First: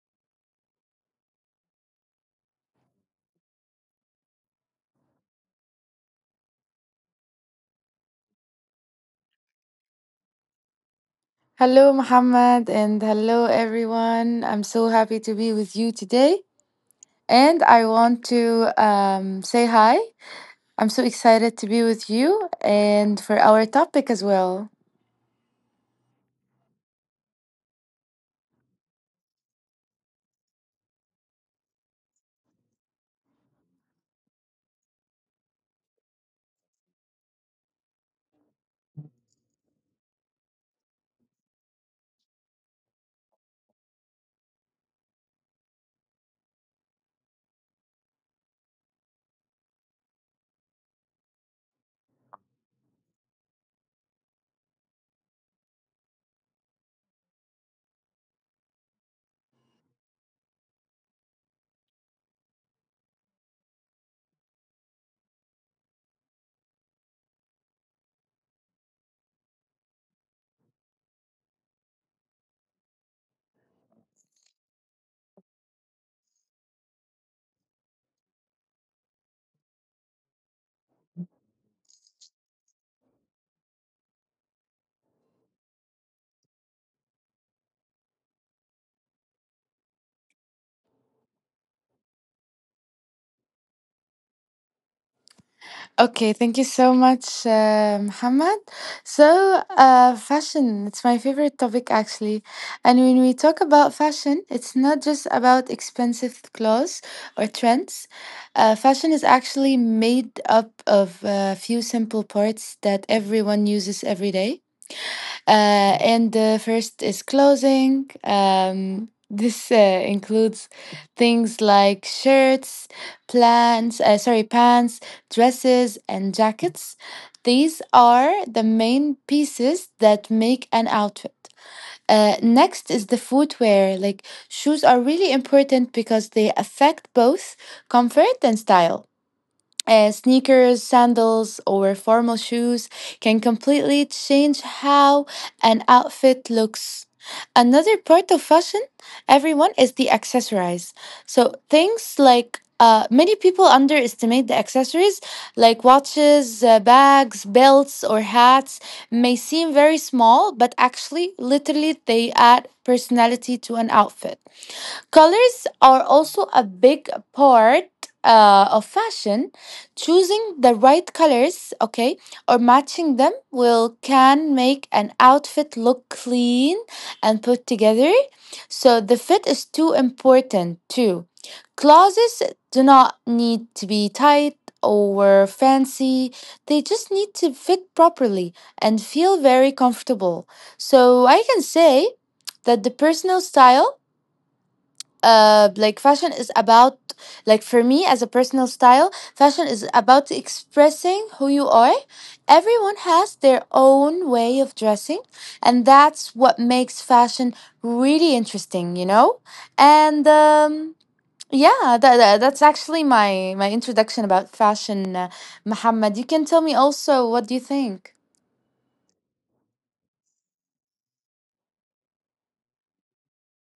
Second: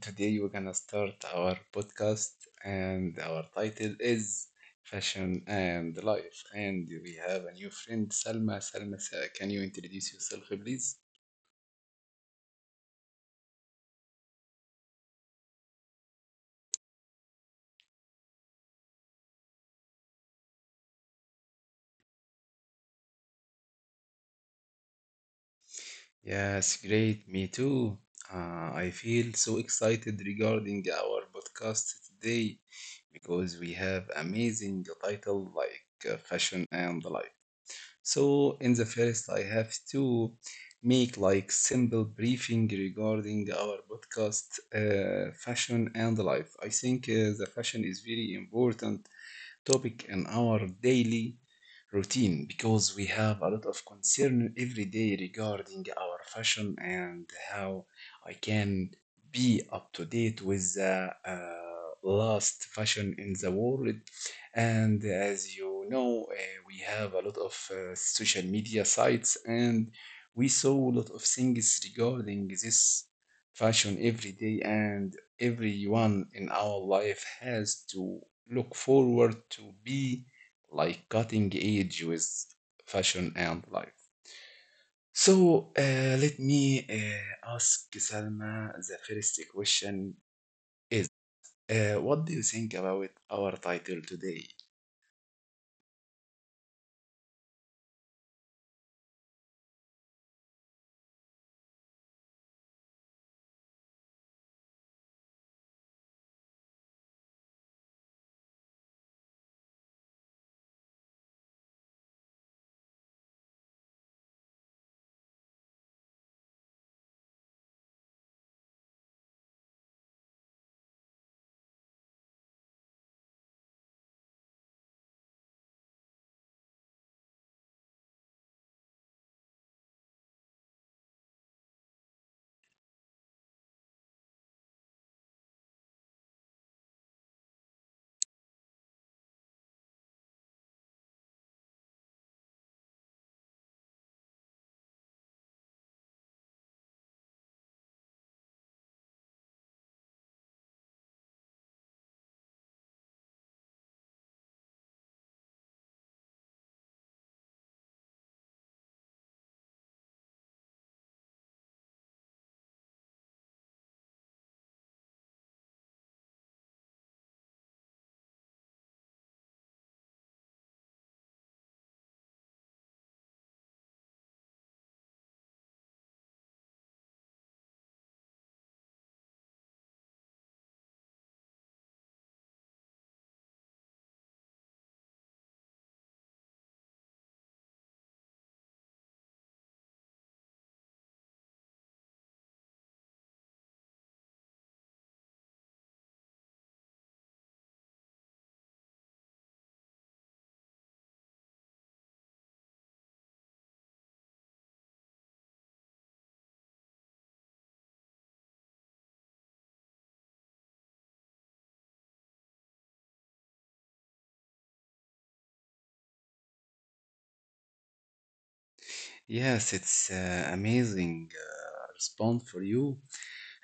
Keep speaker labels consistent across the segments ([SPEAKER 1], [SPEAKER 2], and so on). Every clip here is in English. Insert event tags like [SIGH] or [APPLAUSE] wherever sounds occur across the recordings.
[SPEAKER 1] Today we're gonna start our podcast, and our title is Fashion and Life. And we have a new friend, Salma. Salma, can you introduce yourself, please?
[SPEAKER 2] Hello, Muhammad, and hello, everyone. I'm so happy to be with you today. And I want to say hi. I'm so excited to be with you and for our topic as well.
[SPEAKER 1] Yes, great. Me too. I feel so excited regarding our podcast today because we have amazing title like Fashion and Life. So in the first, I have to make like simple briefing regarding our podcast, fashion and life. I think the fashion is very important topic in our daily routine because we have a lot of concern every day regarding our fashion and how I can be up to date with the last fashion in the world. And as you know, we have a lot of social media sites and we saw a lot of things regarding this fashion every day and everyone in our life has to look forward to be like cutting edge with fashion and life. So let me ask Salma the first question is what do you think about our title today?
[SPEAKER 2] Okay, thank you so much, Muhammad. So, fashion, it's my favorite topic actually. And when we talk about fashion, it's not just about expensive clothes or trends. Fashion is actually made up of a few simple parts that everyone uses every day. And the first is clothing. [LAUGHS] This includes things like shirts, pants, dresses, and jackets. These are the main pieces that make an outfit. Next is the footwear. Like shoes are really important because they affect both comfort and style, sneakers, sandals, or formal shoes can completely change how an outfit looks. Another part of fashion, everyone, is the accessories. So things like, many people underestimate the accessories like watches, bags, belts, or hats may seem very small, but actually, literally, they add personality to an outfit. Colors are also a big part of fashion. Choosing the right colors, okay, or matching them will can make an outfit look clean and put together. So the fit is too important too. Closets do not need to be tight or fancy. They just need to fit properly and feel very comfortable. So I can say that the personal style like fashion is about like for me as a personal style, fashion is about expressing who you are. Everyone has their own way of dressing, and that's what makes fashion really interesting, you know. And um yeah that, that- that's actually my introduction about fashion. Muhammad, you can tell me also what do you think.
[SPEAKER 1] Yes, it's amazing response for you.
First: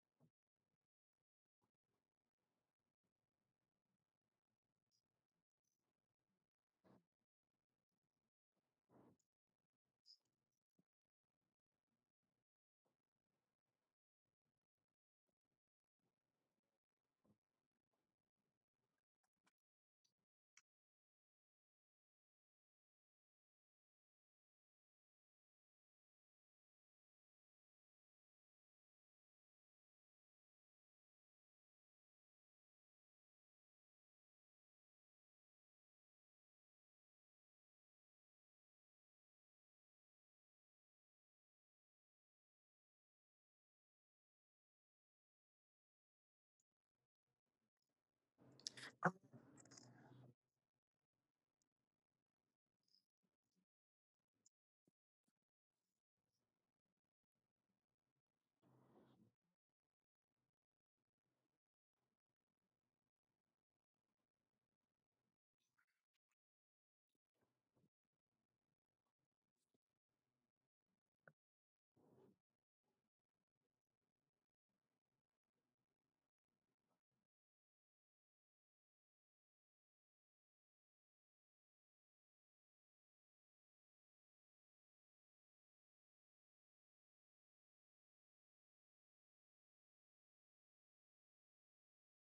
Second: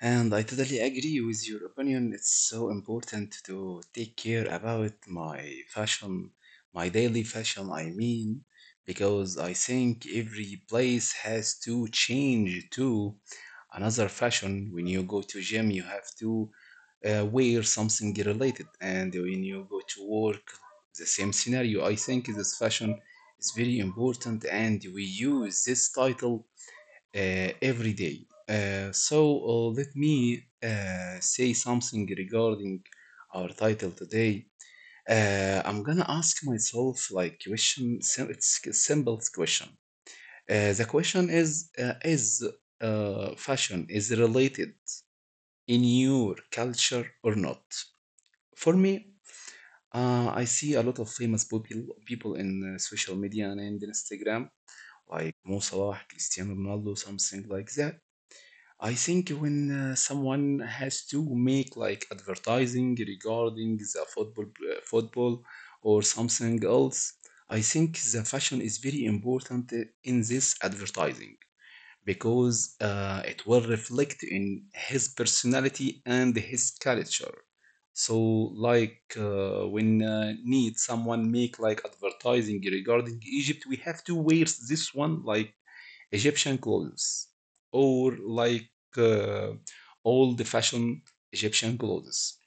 [SPEAKER 1] And I totally agree with your opinion. It's so important to take care about my fashion, my daily fashion, I mean, because I think every place has to change to another fashion. When you go to gym, you have to wear something related, and when you go to work, the same scenario. I think this fashion is very important, and we use this title every day. Uh, let me say something regarding our title today. I'm gonna ask myself like question. It's a simple question. The question is: is fashion is related in your culture or not? For me, I see a lot of famous people in social media and in Instagram, like Mo Salah, Cristiano Ronaldo, something like that. I think when someone has to make like advertising regarding the football or something else, I think the fashion is very important in this advertising because it will reflect in his personality and his culture. So like when need someone make like advertising regarding Egypt, we have to wear this one like Egyptian clothes or like uh, old fashioned Egyptian clothes.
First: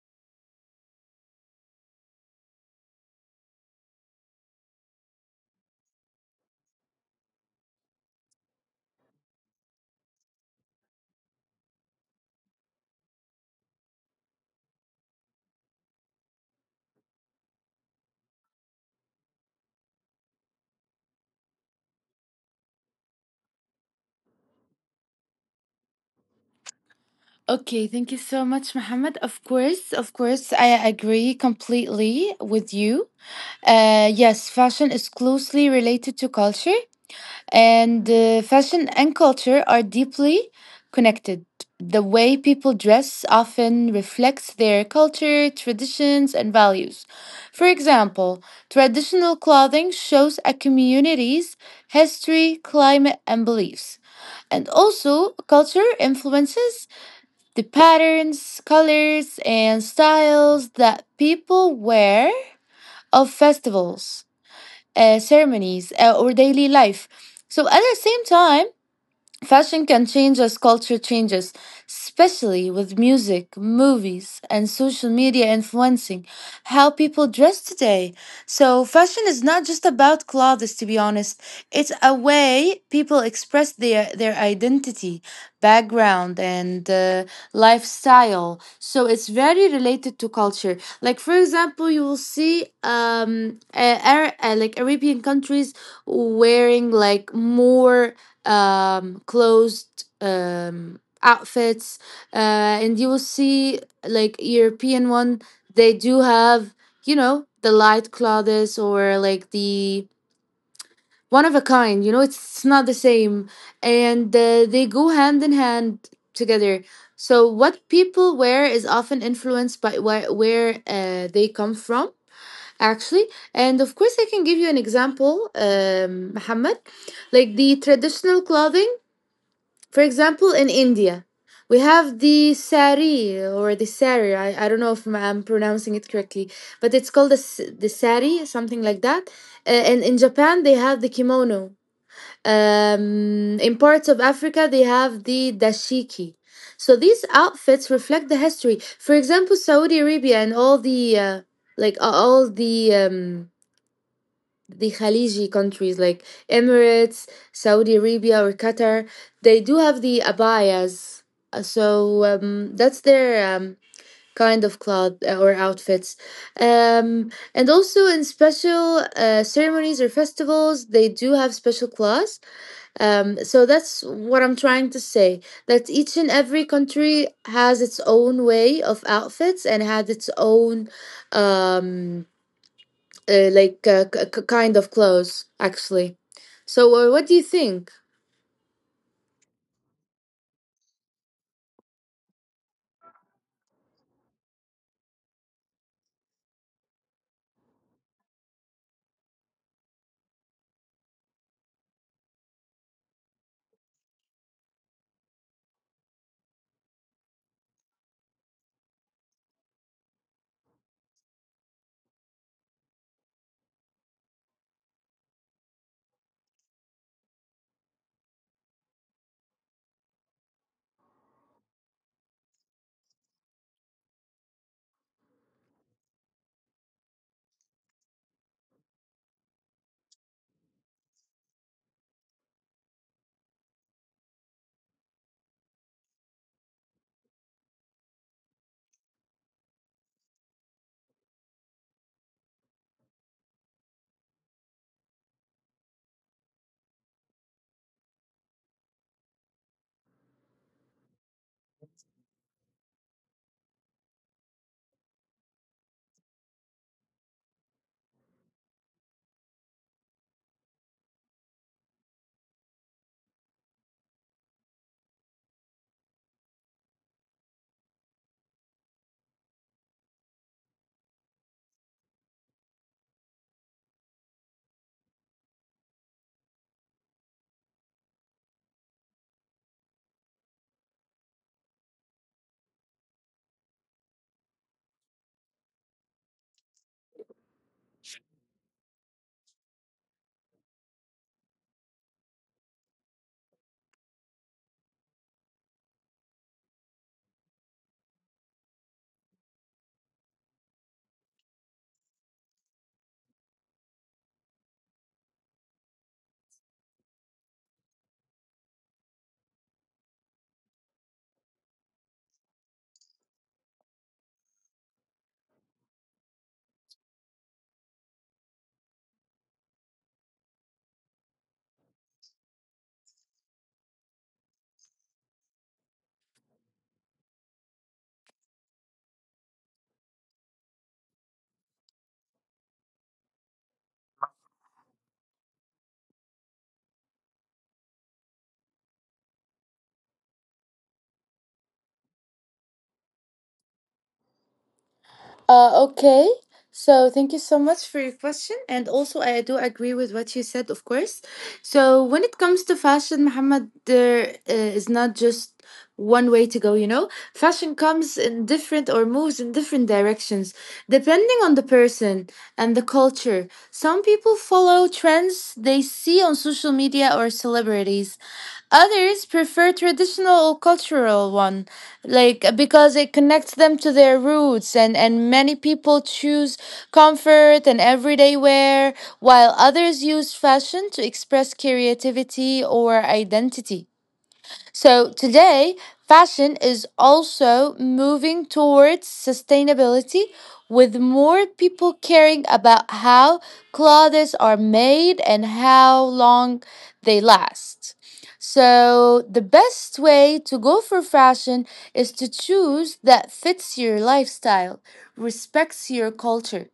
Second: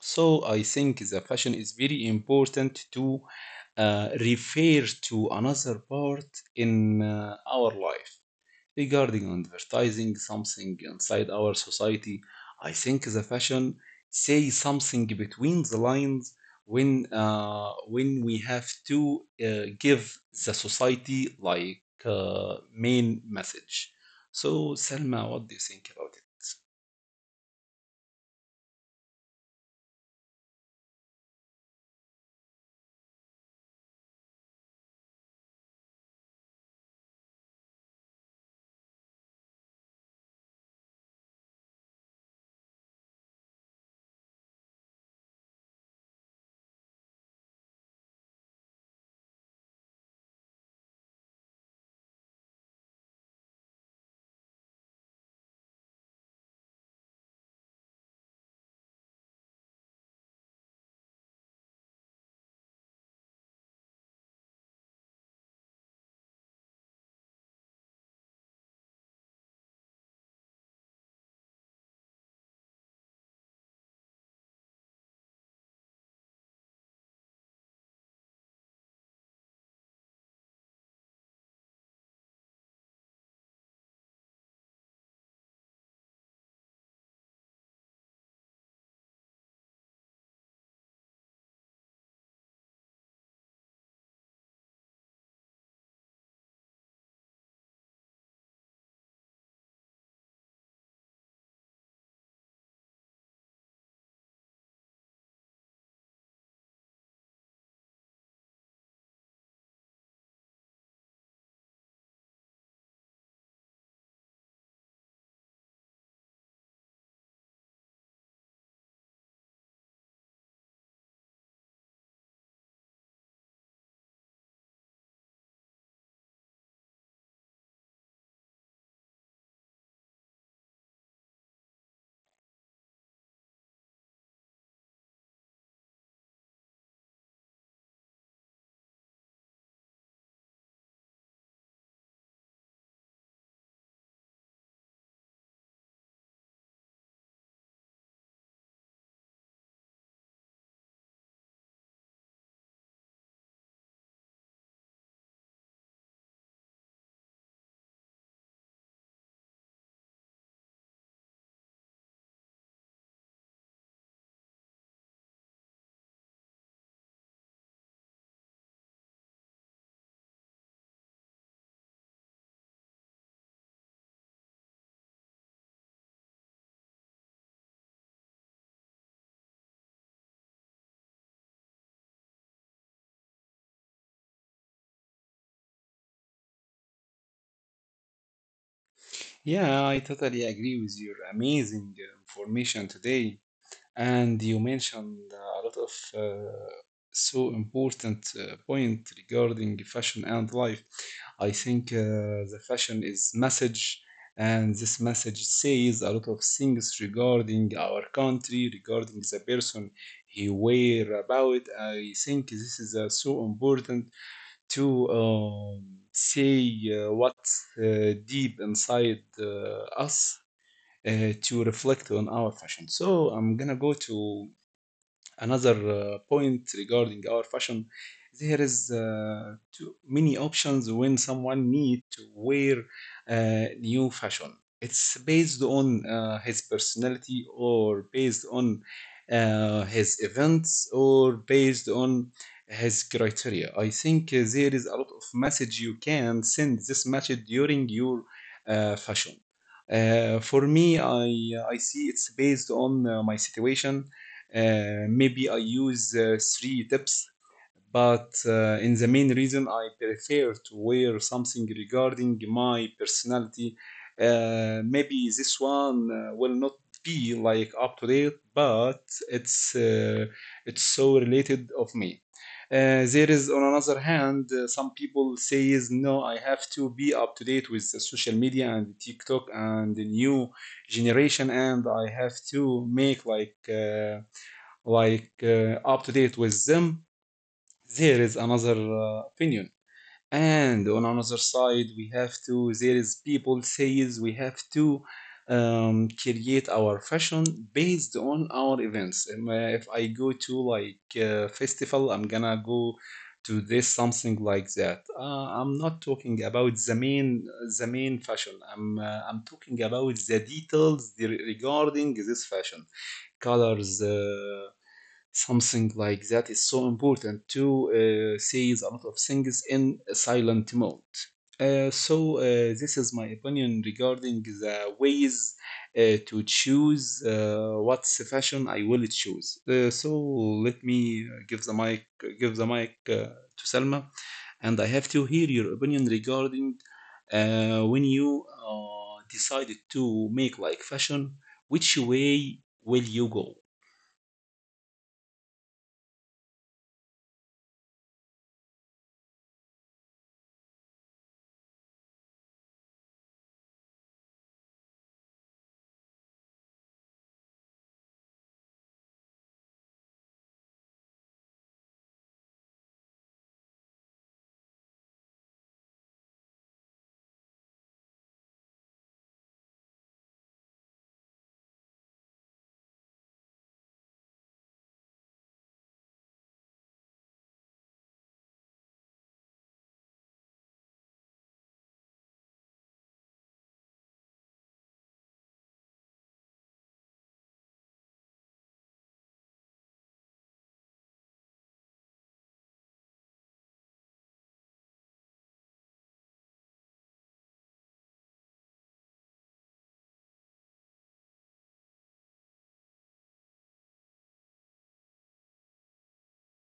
[SPEAKER 1] So I think the fashion is very important to refer to another part in our life regarding advertising something inside our society. I think the fashion say something between the lines when when we have to give the society like main message. So Selma, what do you think about it?
[SPEAKER 2] Okay, thank you so much, Mohammed. Of course, I agree completely with you. Yes, fashion is closely related to culture, and fashion and culture are deeply connected. The way people dress often reflects their culture, traditions, and values. For example, traditional clothing shows a community's history, climate, and beliefs. And also, culture influences the patterns, colors, and styles that people wear of festivals, ceremonies, or daily life. So at the same time, fashion can change as culture changes, especially with music, movies, and social media influencing how people dress today. So, fashion is not just about clothes, to be honest. It's a way people express their identity, background, and lifestyle. So, it's very related to culture. Like, for example, you will see, like Arabian countries wearing like more closed outfits, uh, and you will see like European one. They do have, you know, the light clothes, or like the one of a kind. You know, it's not the same, and they go hand in hand together. So what people wear is often influenced by where, they come from, actually. And of course, I can give you an example, Muhammad. Like the traditional clothing, for example, in India, we have the sari, or the sari. I don't know if I'm pronouncing it correctly, but it's called the sari, something like that. And in Japan, they have the kimono. In parts of Africa, they have the dashiki. So these outfits reflect the history. For example, Saudi Arabia, and all the, all the, the Khaliji countries like Emirates, Saudi Arabia, or Qatar, they do have the abayas. So, that's their um, kind of cloth, or outfits. Um, and also in special ceremonies or festivals, they do have special cloths. So that's what I'm trying to say, that each and every country has its own way of outfits and has its own, Um, kind of clothes, actually. So what do you think?
[SPEAKER 1] Yeah, I totally agree with your amazing information today. And you mentioned a lot of uh, so important point regarding fashion and life. I think the fashion is message, and this message says a lot of things regarding our country, regarding the person he wear about. I think this is so important to say what's deep inside us. To reflect on our fashion. So I'm gonna go to another point regarding our fashion, there is too many options when someone need to wear new fashion. It's based on his personality or based on his events or based on his criteria. I think there is a lot of message you can send this message during your fashion. For me, I see it's based on my situation, maybe I use three tips, but in the main reason I prefer to wear something regarding my personality. Maybe this one will not be like up to date, but it's uh, it's so related of me. There is, on another hand, some people says no, I have to be up to date with the social media and TikTok and the new generation, and I have to make like. Up to date with them, there is another opinion. And on another side, we have to, there is people says we have to create our fashion based on our events. If I go to like festival, I'm gonna go to this something like that. I'm not talking about the main fashion. I'm talking about the details regarding this fashion colors. Something like that is so important to say a lot of things in a silent mode. Uh, so uh, this is my opinion regarding the ways to choose what fashion I will choose. So let me give the mic to Selma, and I have to hear your opinion regarding when you decided to make like fashion, which way will you go?
[SPEAKER 2] Okay, so thank you so much for your question, and also I do agree with what you said, of course. So when it comes to fashion, Muhammad, there is not just one way to go, you know. Fashion comes in different, or moves in different directions depending on the person and the culture. Some people follow trends they see on social media or celebrities. Others prefer traditional cultural one, like, because it connects them to their roots, and many people choose comfort and everyday wear, while others use fashion to express creativity or identity. So today, fashion is also moving towards sustainability, with more people caring about how clothes are made and how long they last. So, the best way to go for fashion is to choose that fits your lifestyle, respects your culture,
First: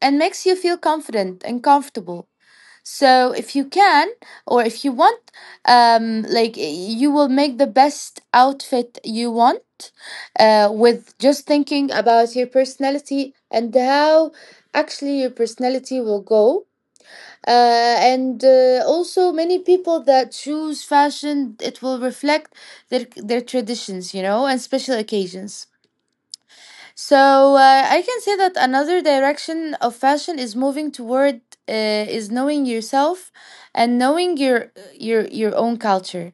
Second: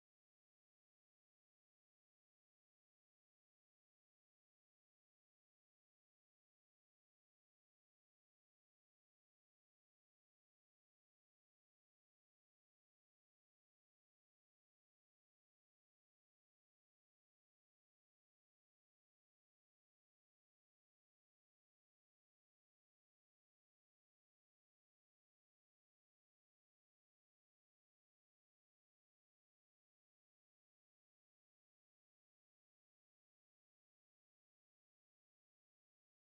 [SPEAKER 2] and makes you feel confident and comfortable. So if you can, or if you want, like, you will make the best outfit you want, with just thinking about your personality and how actually your personality will go. And also many people that choose fashion, it will reflect their traditions, you know, and special occasions. So I can say that another direction of fashion is moving toward, uh, is knowing yourself and knowing your own culture.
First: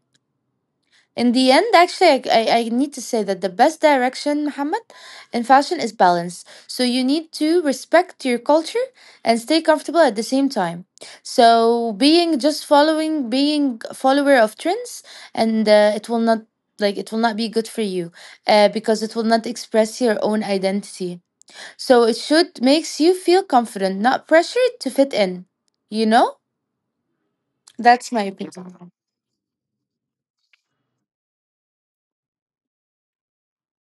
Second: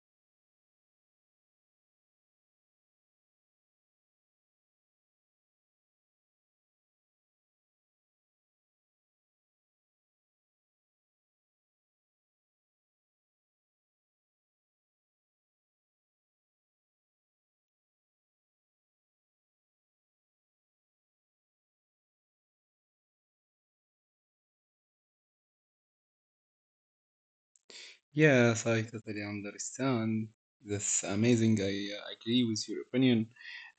[SPEAKER 2] In the end, actually, I need to say that the best direction, Muhammad, in fashion is balance. So you need to respect your culture and stay comfortable at the same time. So being just following, being follower of trends, and it will not, like, it will not be good for you, because it will not express your own identity. So it should makes you feel confident, not pressured to fit in, you know?
[SPEAKER 1] Yes, I totally understand. That's amazing. I agree with your opinion.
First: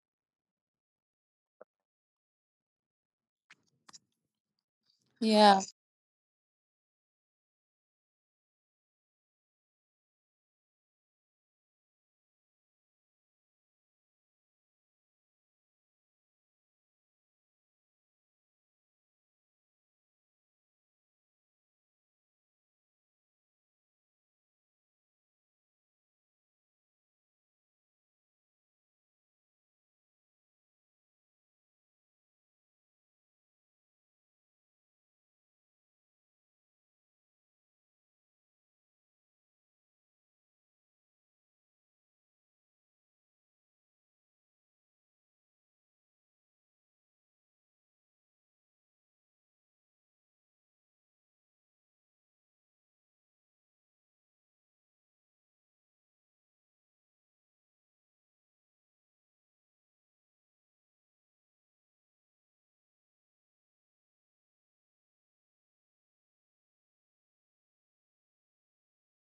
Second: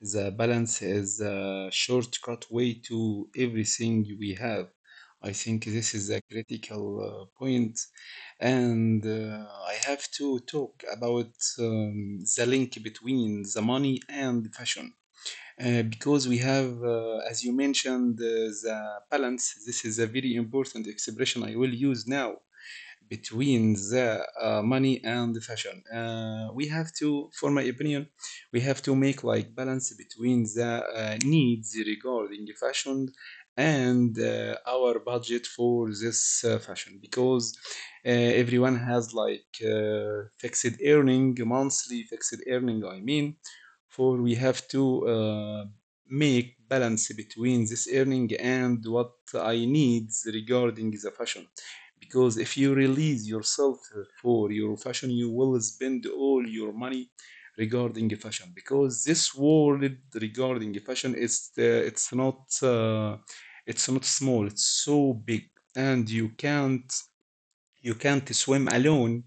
[SPEAKER 1] The balance is a shortcut way to everything we have. I think this is a critical point, and I have to talk about the link between the money and fashion. Because we have, as you mentioned, the balance. This is a very important expression I will use now between the money and the fashion. We have to, for my opinion, we have to make like balance between the needs regarding fashion and our budget for this fashion because everyone has like fixed earning monthly fixed earning I mean for we have to make balance between this earning and what I needs regarding the fashion because if you release yourself for your fashion you will spend all your money regarding fashion because this world regarding fashion it's not uh, it's not small, it's so big and you can't swim alone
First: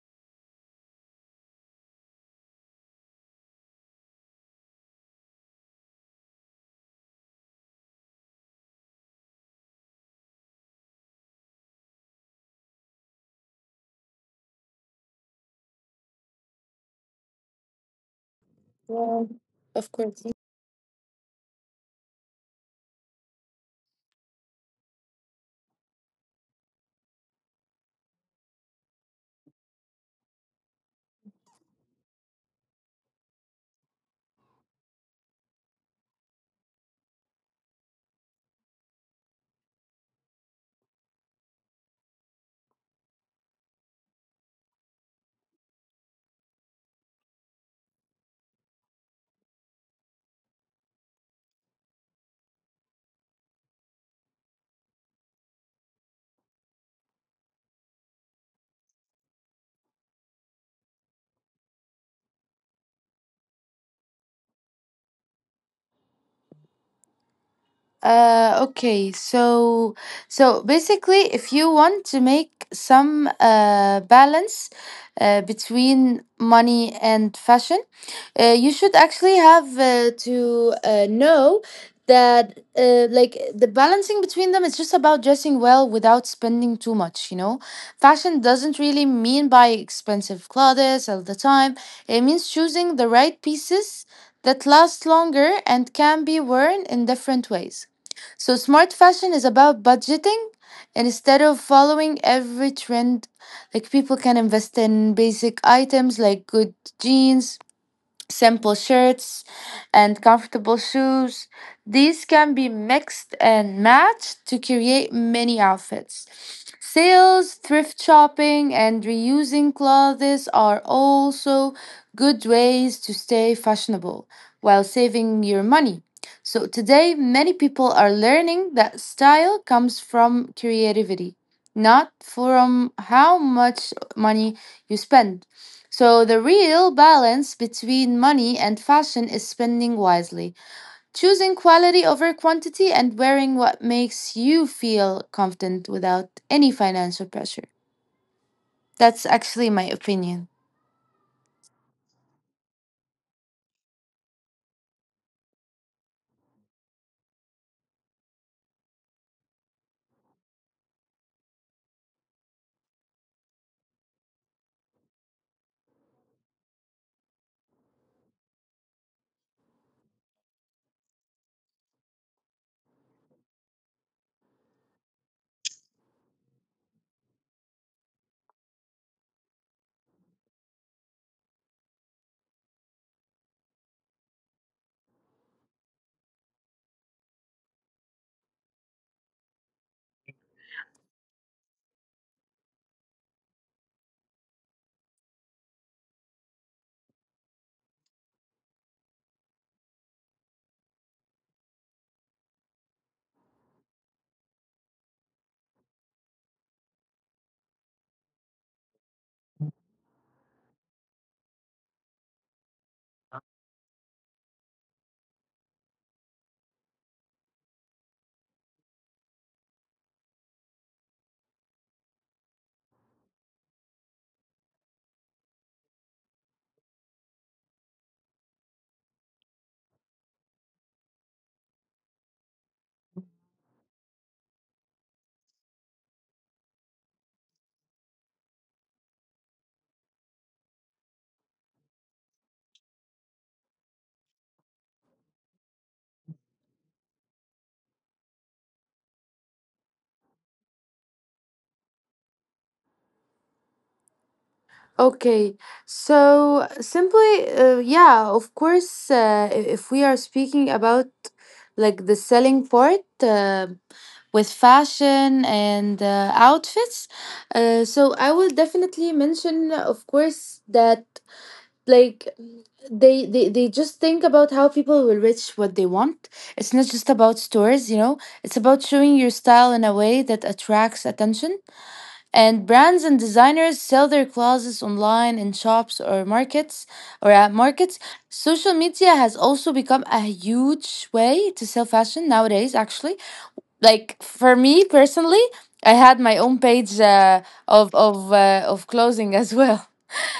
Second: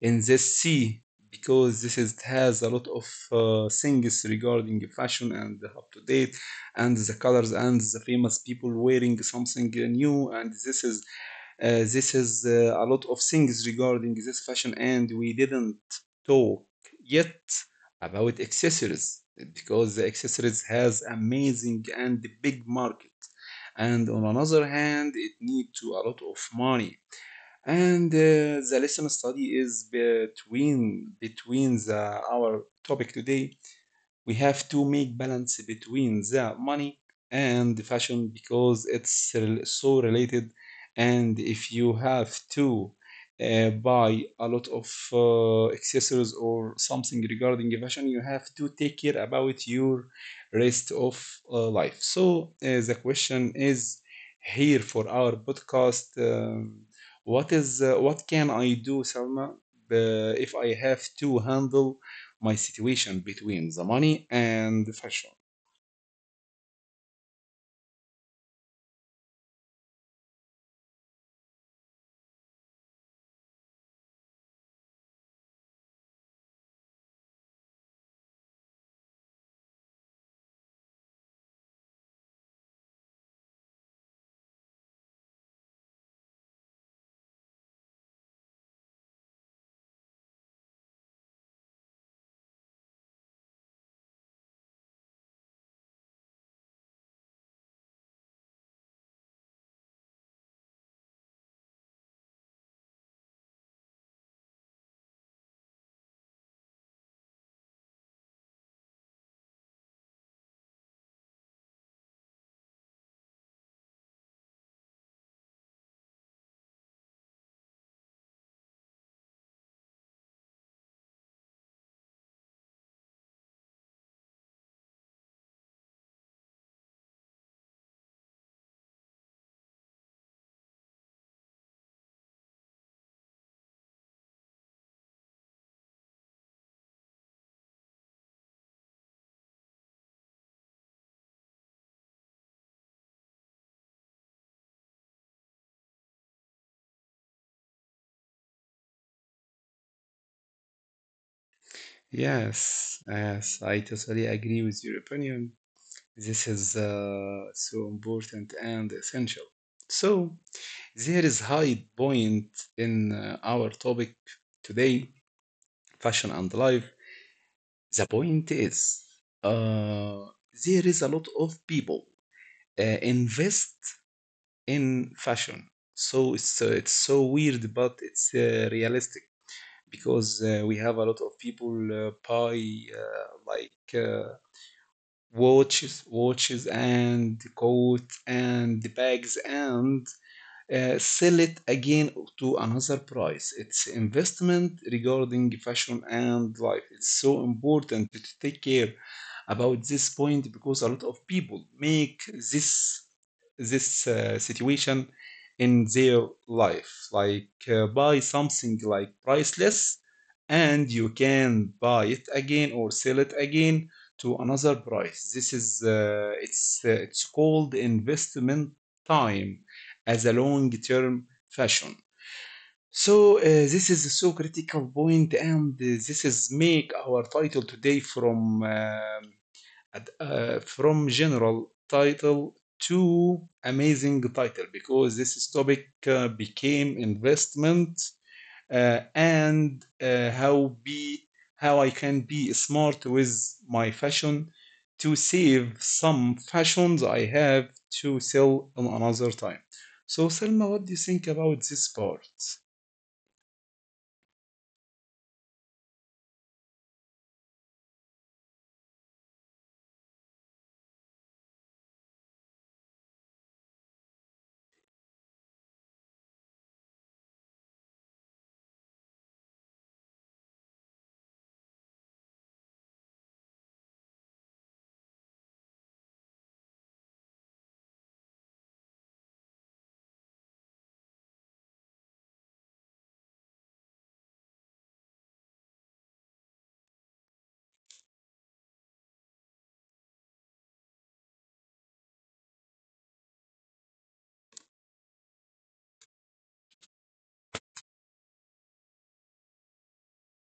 [SPEAKER 1] in this sea because this is, has a lot of things regarding fashion and up to date and the colors and the famous people wearing something new and this is a lot of things regarding this fashion, and we didn't talk yet about accessories
[SPEAKER 2] Yeah,
[SPEAKER 1] because
[SPEAKER 2] of
[SPEAKER 1] the
[SPEAKER 2] course.
[SPEAKER 1] accessories has amazing and big market, and on another hand, it need to a lot of money. And the lesson study is between the, our topic today we have to make balance between the money and the fashion because it's so related, and if you have to buy a lot of accessories or something regarding fashion you have to take care about your rest of life. So the question is here for our podcast, what is what can I do, Salma, if I have to handle my situation between the money and the fashion.
[SPEAKER 2] Okay, so basically, if you want to make some balance between money and fashion, you should actually have to know that, like, the balancing between them is just about dressing well without spending too much, you know. Fashion doesn't really mean buying expensive clothes all the time. It means choosing the right pieces that last longer and can be worn in different ways. So, smart fashion is about budgeting instead of following every trend. Like, people can invest in basic items like good jeans, simple shirts, and comfortable shoes. These can be mixed and matched to create many outfits. Sales, thrift shopping, and reusing clothes are also good ways to stay fashionable while saving your money. So, today, many people are learning that style comes from creativity, not from how much money you spend. So the real balance between money and fashion is spending wisely, choosing quality over quantity, and wearing what makes you feel confident without any financial pressure. That's actually my opinion.
[SPEAKER 1] Yes, yes, I totally agree with your opinion. This is so important and essential. So, there is high point in our topic today, fashion and life. The point is, uh, there is a lot of people invest in fashion. So it's so weird, but it's realistic because we have a lot of people buy uh, like uh, watches and coats and bags and sell it again to another price. It's investment regarding fashion and life. It's so important to take care about this point because a lot of people make this this situation in their life like buy something like priceless and you can buy it again or sell it again to another price. This is uh, it's uh, it's called investment time as a long term fashion. So this is so critical point, and this is make our title today from general title to amazing title because this topic became investment, and how I can be smart with my fashion to save some fashions I have to sell on another time. So Selma, what do you think about this part?
[SPEAKER 2] Okay, so simply, yeah, of course, if we are speaking about like the selling part, with fashion and outfits, so I will definitely mention, of course, that, like, they just think about how people will reach what they want. It's not just about stores, you know. It's about showing your style in a way that attracts attention. And brands and designers sell their clothes online, in shops, or markets, or at markets. Social media has also become a huge way to sell fashion nowadays, actually. Like, for me personally, I had my own page of clothing [LAUGHS] as well.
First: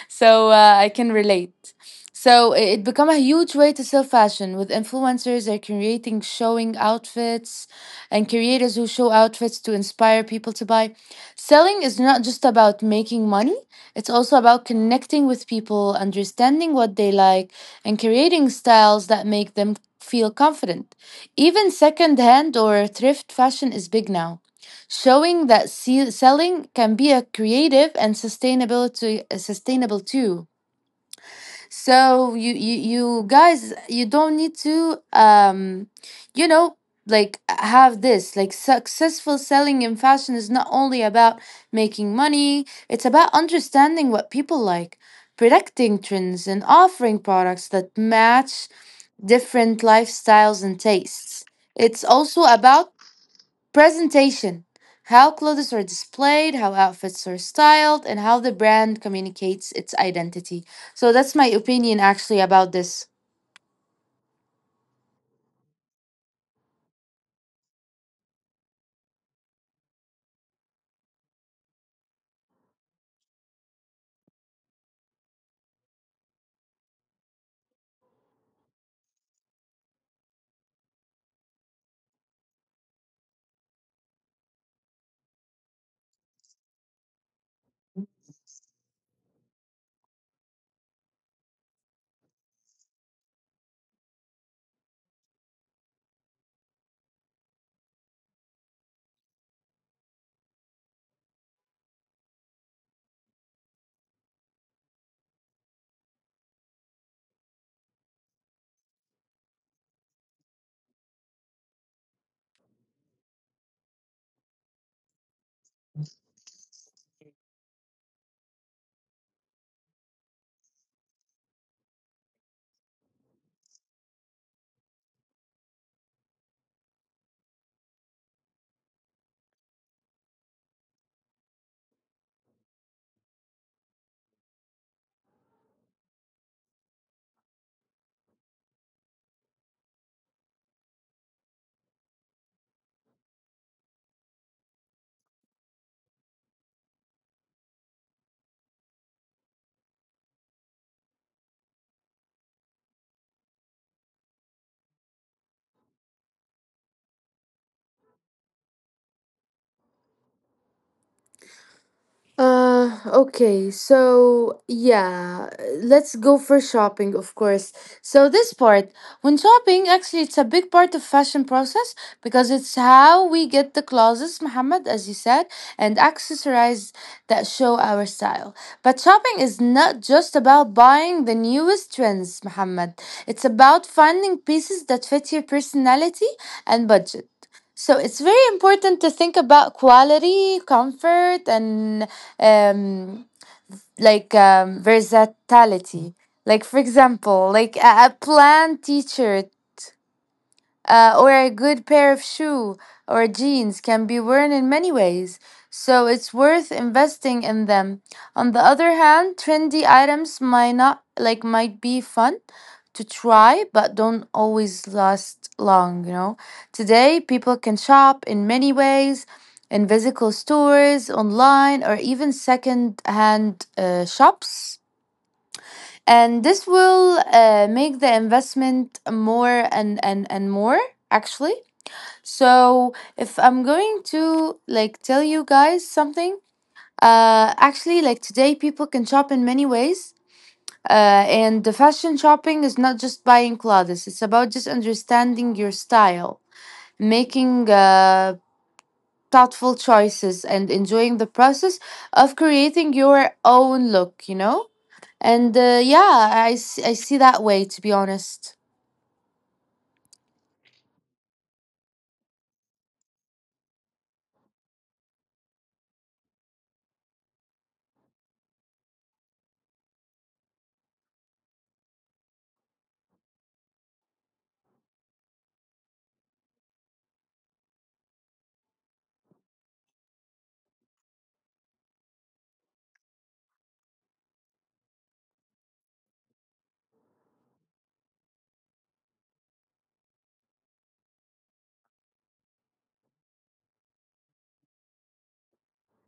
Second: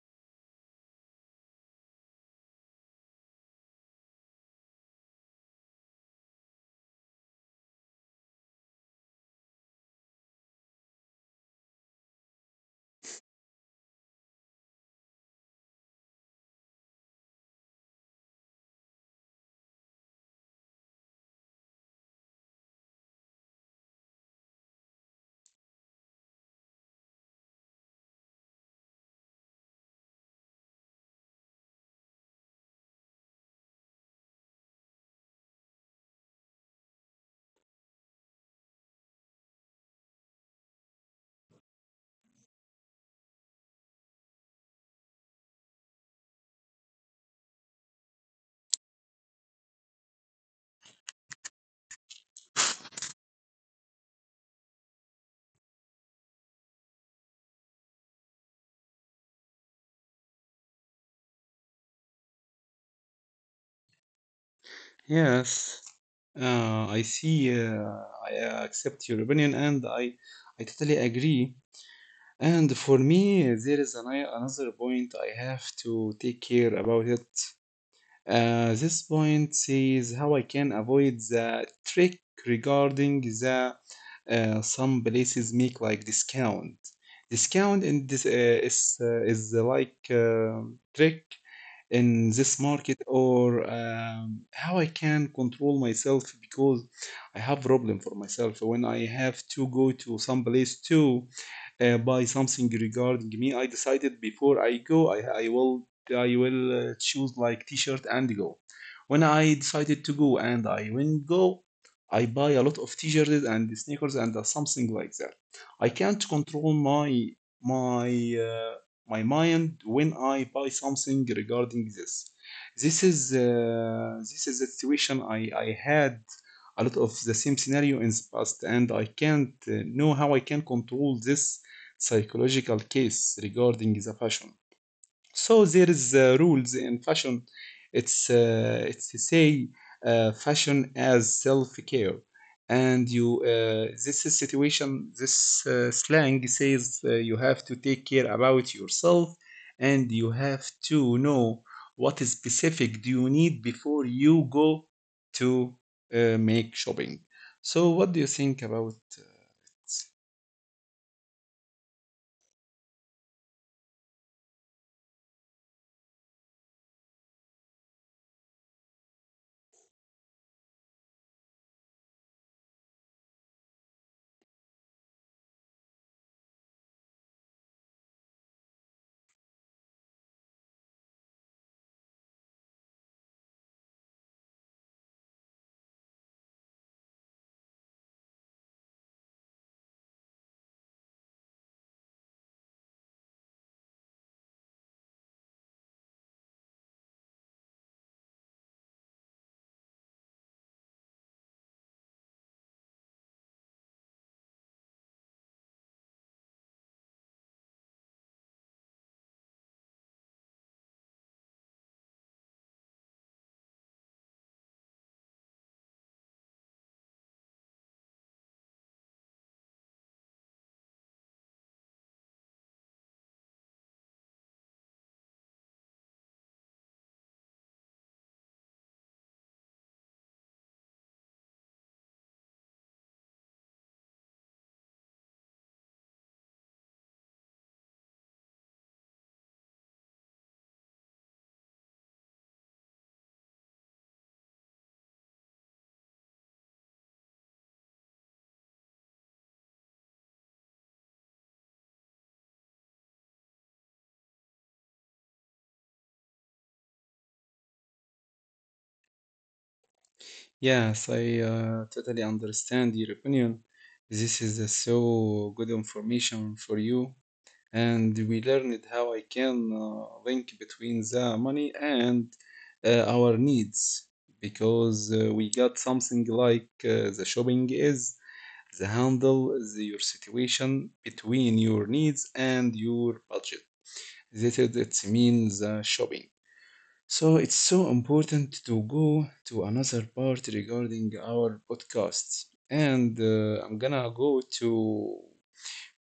[SPEAKER 2] So I can relate. So it become a huge way to sell fashion, with influencers, they are creating, showing outfits, and creators who show outfits to inspire people to buy. Selling is not just about making money, it's also about connecting with people, understanding what they like, and creating styles that make them feel confident. Even secondhand or thrift fashion is big now, showing that selling can be a creative and sustainable, to sustainable too. So you guys, you don't need to, you know, like, have this, like, successful selling in fashion is not only about making money. It's about understanding what people like, predicting trends, and offering products that match different lifestyles and tastes. It's also about presentation. How clothes are displayed, how outfits are styled, and how the brand communicates its identity. So that's my opinion actually about this.
[SPEAKER 1] Yes, I see. I accept your opinion, and I totally agree. And for me, there is an, another point I have to take care about it. This point says how I can avoid the trick regarding the some places make like discount. Discount in this is like trick in this market, or how I can control myself because I have problem for myself when I have to go to some place to buy something regarding me. I decided before I go, I will choose like t-shirt and go. When I decided to go and I went go, I buy a lot of t-shirts and sneakers and something like that. I can't control my my mind when I buy something regarding this. This is the situation I had a lot of the same scenario in the past, and I can't know how I can control this psychological case regarding the fashion. So there is rules in fashion. It's to say fashion as self-care, and you this is situation. This slang says you have to take care about yourself, and you have to know what specific do you need before you go to make shopping. So what do you think about?
[SPEAKER 2] Okay, so yeah, let's go for shopping, of course. So this part, when shopping, actually, it's a big part of fashion process, because it's how we get the clothes, Muhammad, as you said, and accessorize that show our style. But shopping is not just about buying the newest trends, Muhammad. It's about finding pieces that fit your personality and budget. So it's very important to think about quality, comfort, and um, versatility. Like, for example, like a plant teacher or a good pair of shoe or jeans can be worn in many ways, so it's worth investing in them. On the other hand, trendy items might not like might be fun to try but don't always last long, Today, people can shop in many ways in physical stores, online, or even second-hand shops. And this will make the investment more and more actually. So if I'm going to like tell you guys something, actually like today people can shop in many ways. And the fashion shopping is not just buying clothes, it's about just understanding your style, making thoughtful choices, and enjoying the process of creating your own look, you know? And yeah, I see that way, to be honest.
[SPEAKER 1] Yes, I totally understand your opinion. This is so good information for you, and we learned how I can link between the money and our needs, because we got something like the shopping is the handle the, your situation between your needs and your budget. That is it means shopping. So it's so important to go to another part regarding our podcasts. And I'm gonna go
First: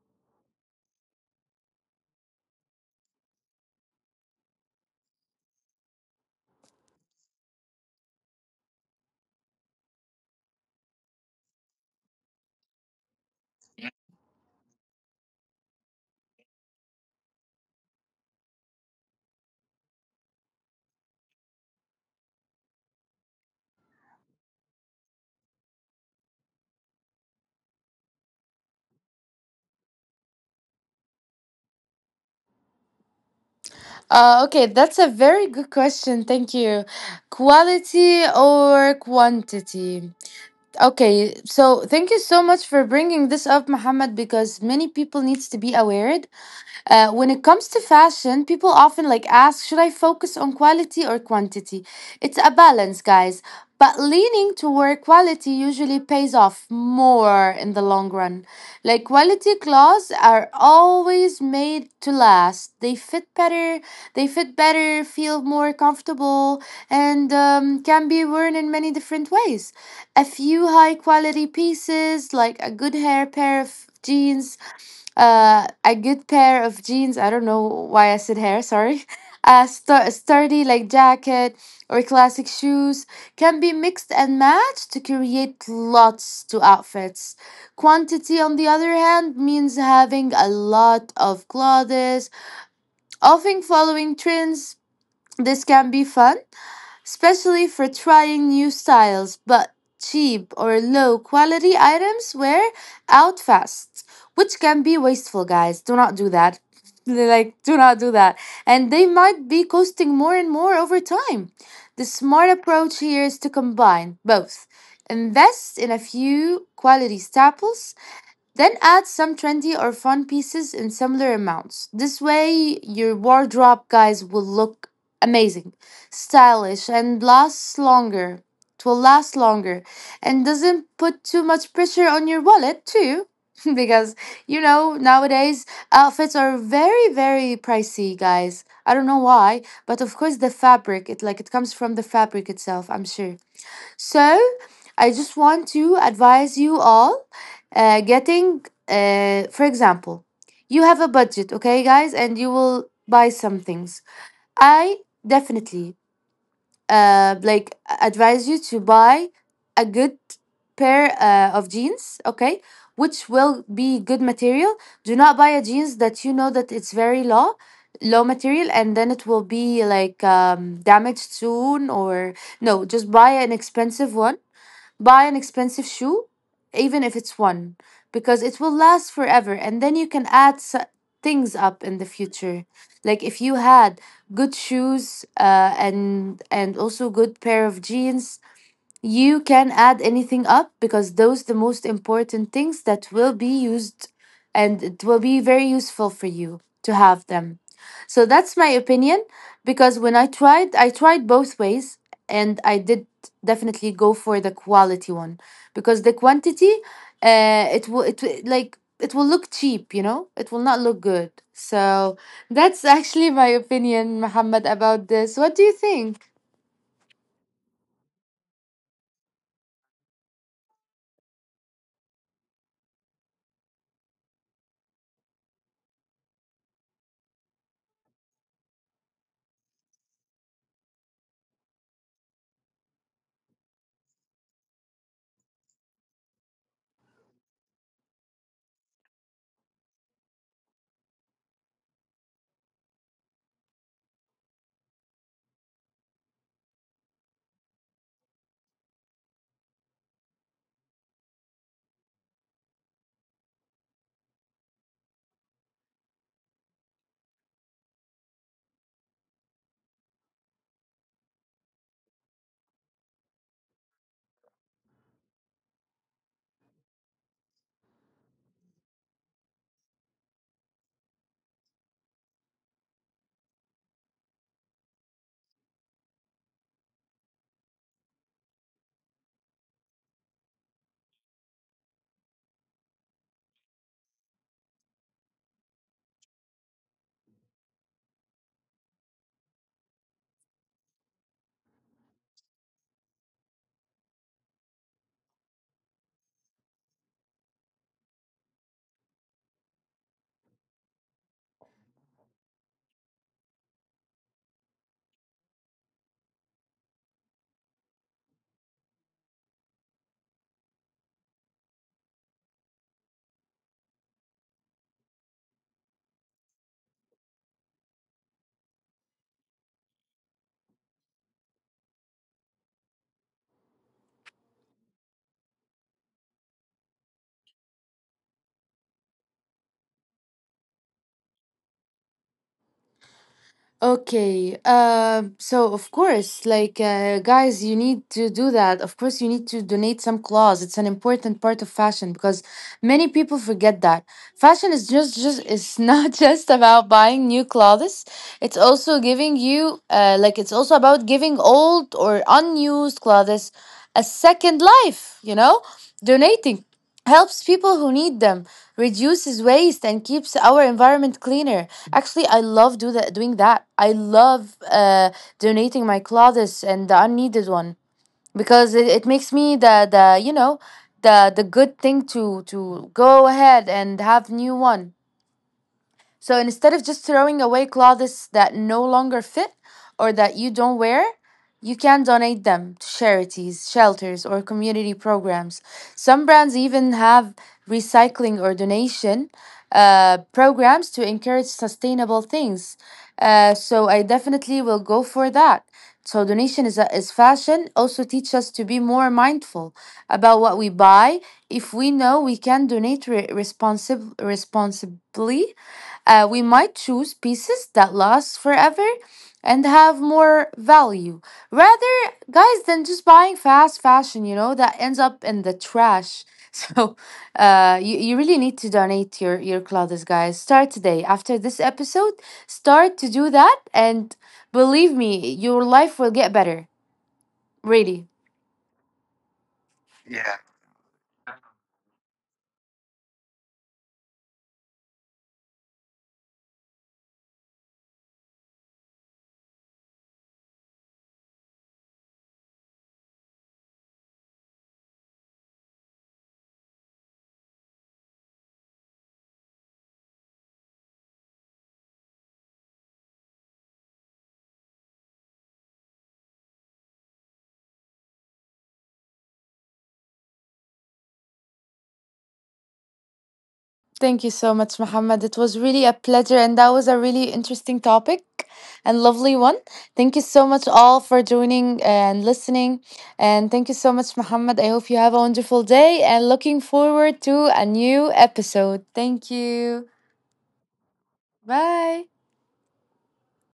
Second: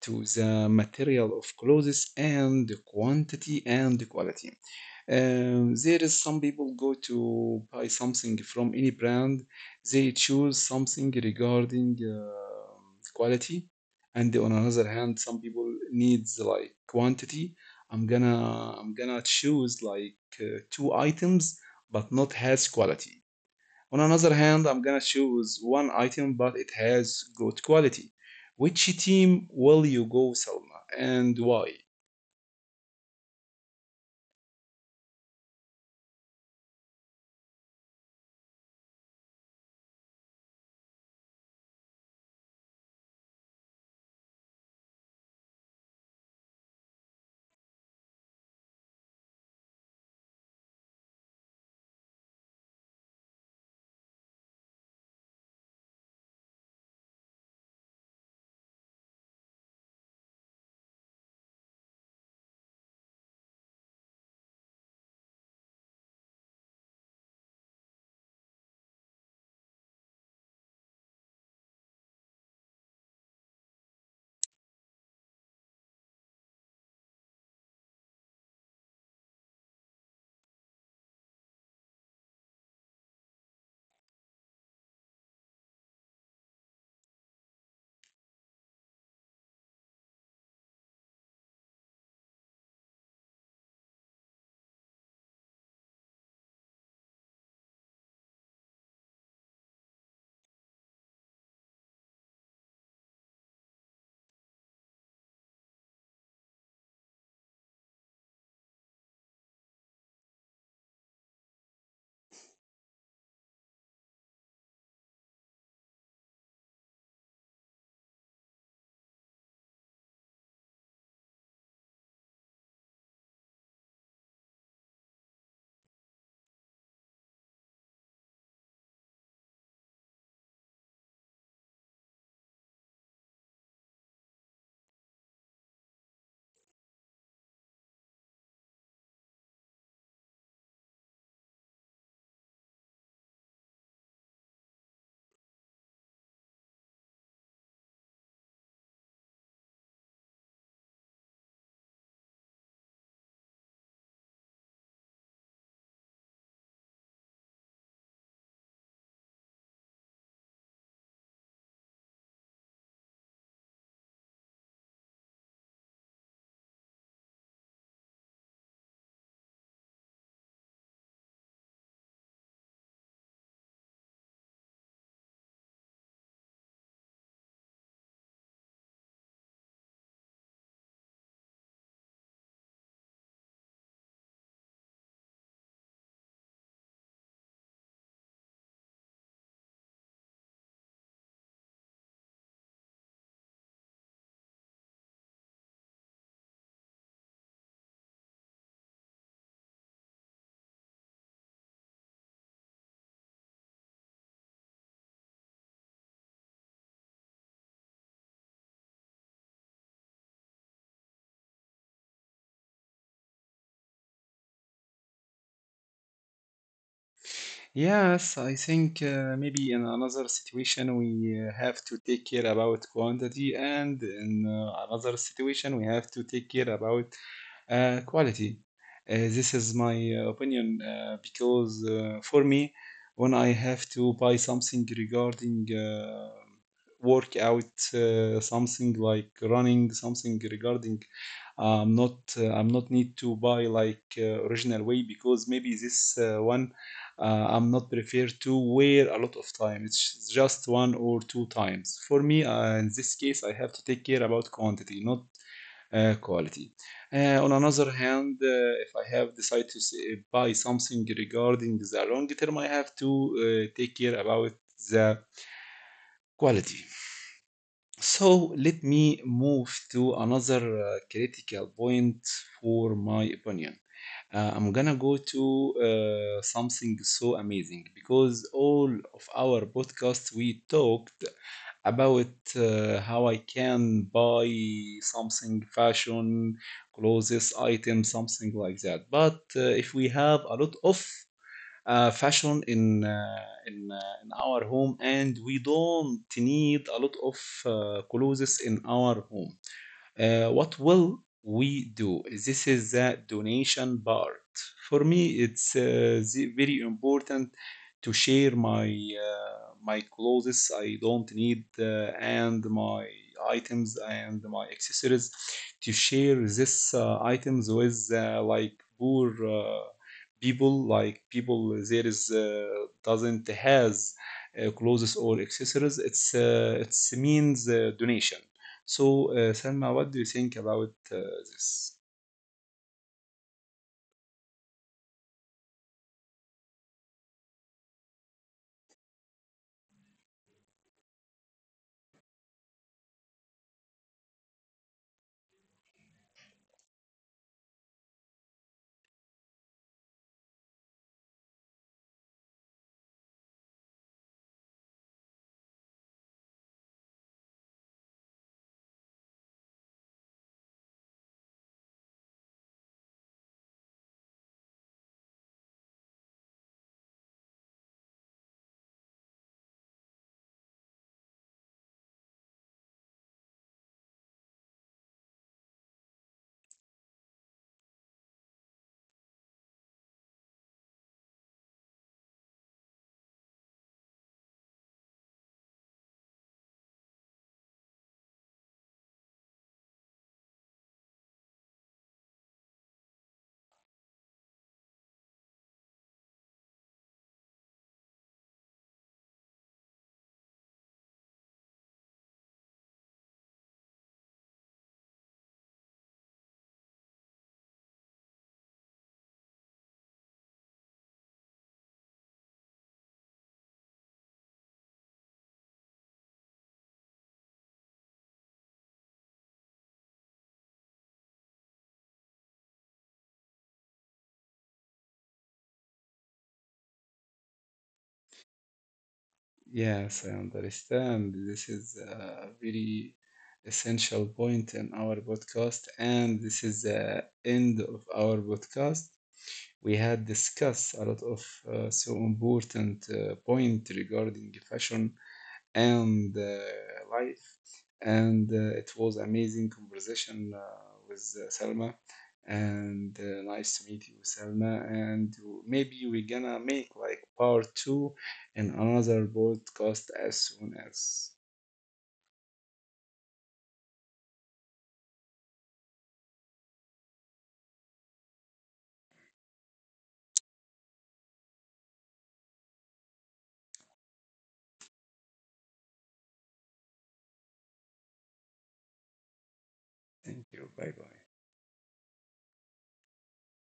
[SPEAKER 1] to the material of clothes and the quantity and the quality. There is some people go to buy something from any brand. They choose something regarding quality, and on another hand, some people needs like quantity. I'm gonna choose like two items, but not has quality. On another hand, I'm gonna choose one item, but it has good quality. Which team will you go, Salma, and why?
[SPEAKER 2] Okay, that's a very good question. Thank you. Quality or quantity? Okay, so thank you so much for bringing this up, Muhammad, because many people needs to be aware when it comes to fashion, people often like ask, should I focus on quality or quantity? It's a balance, guys. But leaning toward quality usually pays off more in the long run. Like quality clothes are always made to last. They fit better, feel more comfortable, and can be worn in many different ways. A few high quality pieces, like a good hair pair of jeans, a good pair of jeans. I don't know why I said hair, sorry. [LAUGHS] A sturdy like jacket or classic shoes can be mixed and matched to create lots to outfits. Quantity, on the other hand, means having a lot of clothes, often following trends. This can be fun especially for trying new styles, but cheap or low quality items wear out fast, which can be wasteful, guys. Do not do that. [LAUGHS] Like, do not do that. And they might be costing more and more over time. The smart approach here is to combine both. Invest in a few quality staples then add some trendy or fun pieces in similar amounts. This way, your wardrobe, guys, will look amazing, stylish, and lasts longer. It will last longer and doesn't put too much pressure on your wallet, too. [LAUGHS] Because, you know, nowadays outfits are very, very pricey, guys. I don't know why, but of course the fabric, it like it comes from the fabric itself, I'm sure. So, I just want to advise you all getting, for example, you have a budget, okay, guys, and you will buy some things. I definitely like advise you to buy a good pair of jeans, okay, which will be good material. Do not buy a jeans that you know that it's very low, low material, and then it will be like damaged soon or no. Just buy an expensive one. Buy an expensive shoe, even if it's one, because it will last forever and then you can add things up in the future. Like if you had good shoes and also good pair of jeans you can add anything up because those the most important things that will be used and it will be very useful for you to have them. So that's my opinion because when I tried both ways and I did definitely go for the quality one because the quantity it will like it will look cheap, you know? It will not look good. So that's actually my opinion, Muhammad, about this. What do you think?
[SPEAKER 1] Yes, I think maybe in another situation we have to take care about quantity, and in another situation we have to take care about quality. This is my opinion because for me, when I have to buy something regarding work out something like running something regarding I'm not need to buy like original way, because maybe this one I'm not prefer to wear a lot of time, it's just one or two times for me, in this case I have to take care about quantity, not quality. On another hand, if I have decided to say, buy something regarding the long term, I have to take care about the quality. So let me move to another critical point for my opinion. I'm gonna go to something so amazing, because all of our podcasts we talked about how I can buy something fashion, clothes, item, something like that. But if we have a lot of fashion in our home and we don't need a lot of clothes in our home, what will we do? This is the donation part. For me, it's very important to share my my clothes I don't need, and my items and my accessories, to share this items with like poor people, like people there is doesn't has clothes or accessories. It's means donation. So, Selma, what do you think about this?
[SPEAKER 2] Okay. So of course, like guys, you need to do that. Of course, you need to donate some clothes. It's an important part of fashion because many people forget that fashion is just it's [LAUGHS] not just about buying new clothes. It's also giving you like it's also about giving old or unused clothes a second life. You know, donating helps people who need them, reduces waste, and keeps our environment cleaner. Actually, I love do that, doing that. I love donating my clothes and the unneeded one because it makes me the you know the good thing to go ahead and have new one. So instead of just throwing away clothes that no longer fit or that you don't wear, you can donate them to charities, shelters, or community programs. Some brands even have recycling or donation programs to encourage sustainable things. So I definitely will go for that. So donation is fashion also teach us to be more mindful about what we buy. If we know we can donate responsibly, we might choose pieces that last forever and have more value rather, guys, than just buying fast fashion, you know, that ends up in the trash. [LAUGHS] So, you really need to donate your clothes, guys. Start today. After this episode, start to do that. And believe me, your life will get better. Really.
[SPEAKER 1] Yes, I understand. This is a very essential point in our podcast, and this is the end of our podcast. We had discussed a lot of so important point regarding fashion and life. And it was amazing conversation with Selma. And nice to meet you, Selma. And maybe we're gonna make like part two in another podcast as soon as.
[SPEAKER 2] Thank you so much, Muhammad. It was really a pleasure, and that was a really interesting topic and lovely one. Thank you so much, all, for joining and listening. And thank you so much, Muhammad. I hope you have a wonderful day and looking forward to a new episode. Thank you.
[SPEAKER 1] Thank you. Bye bye.
[SPEAKER 2] Bye.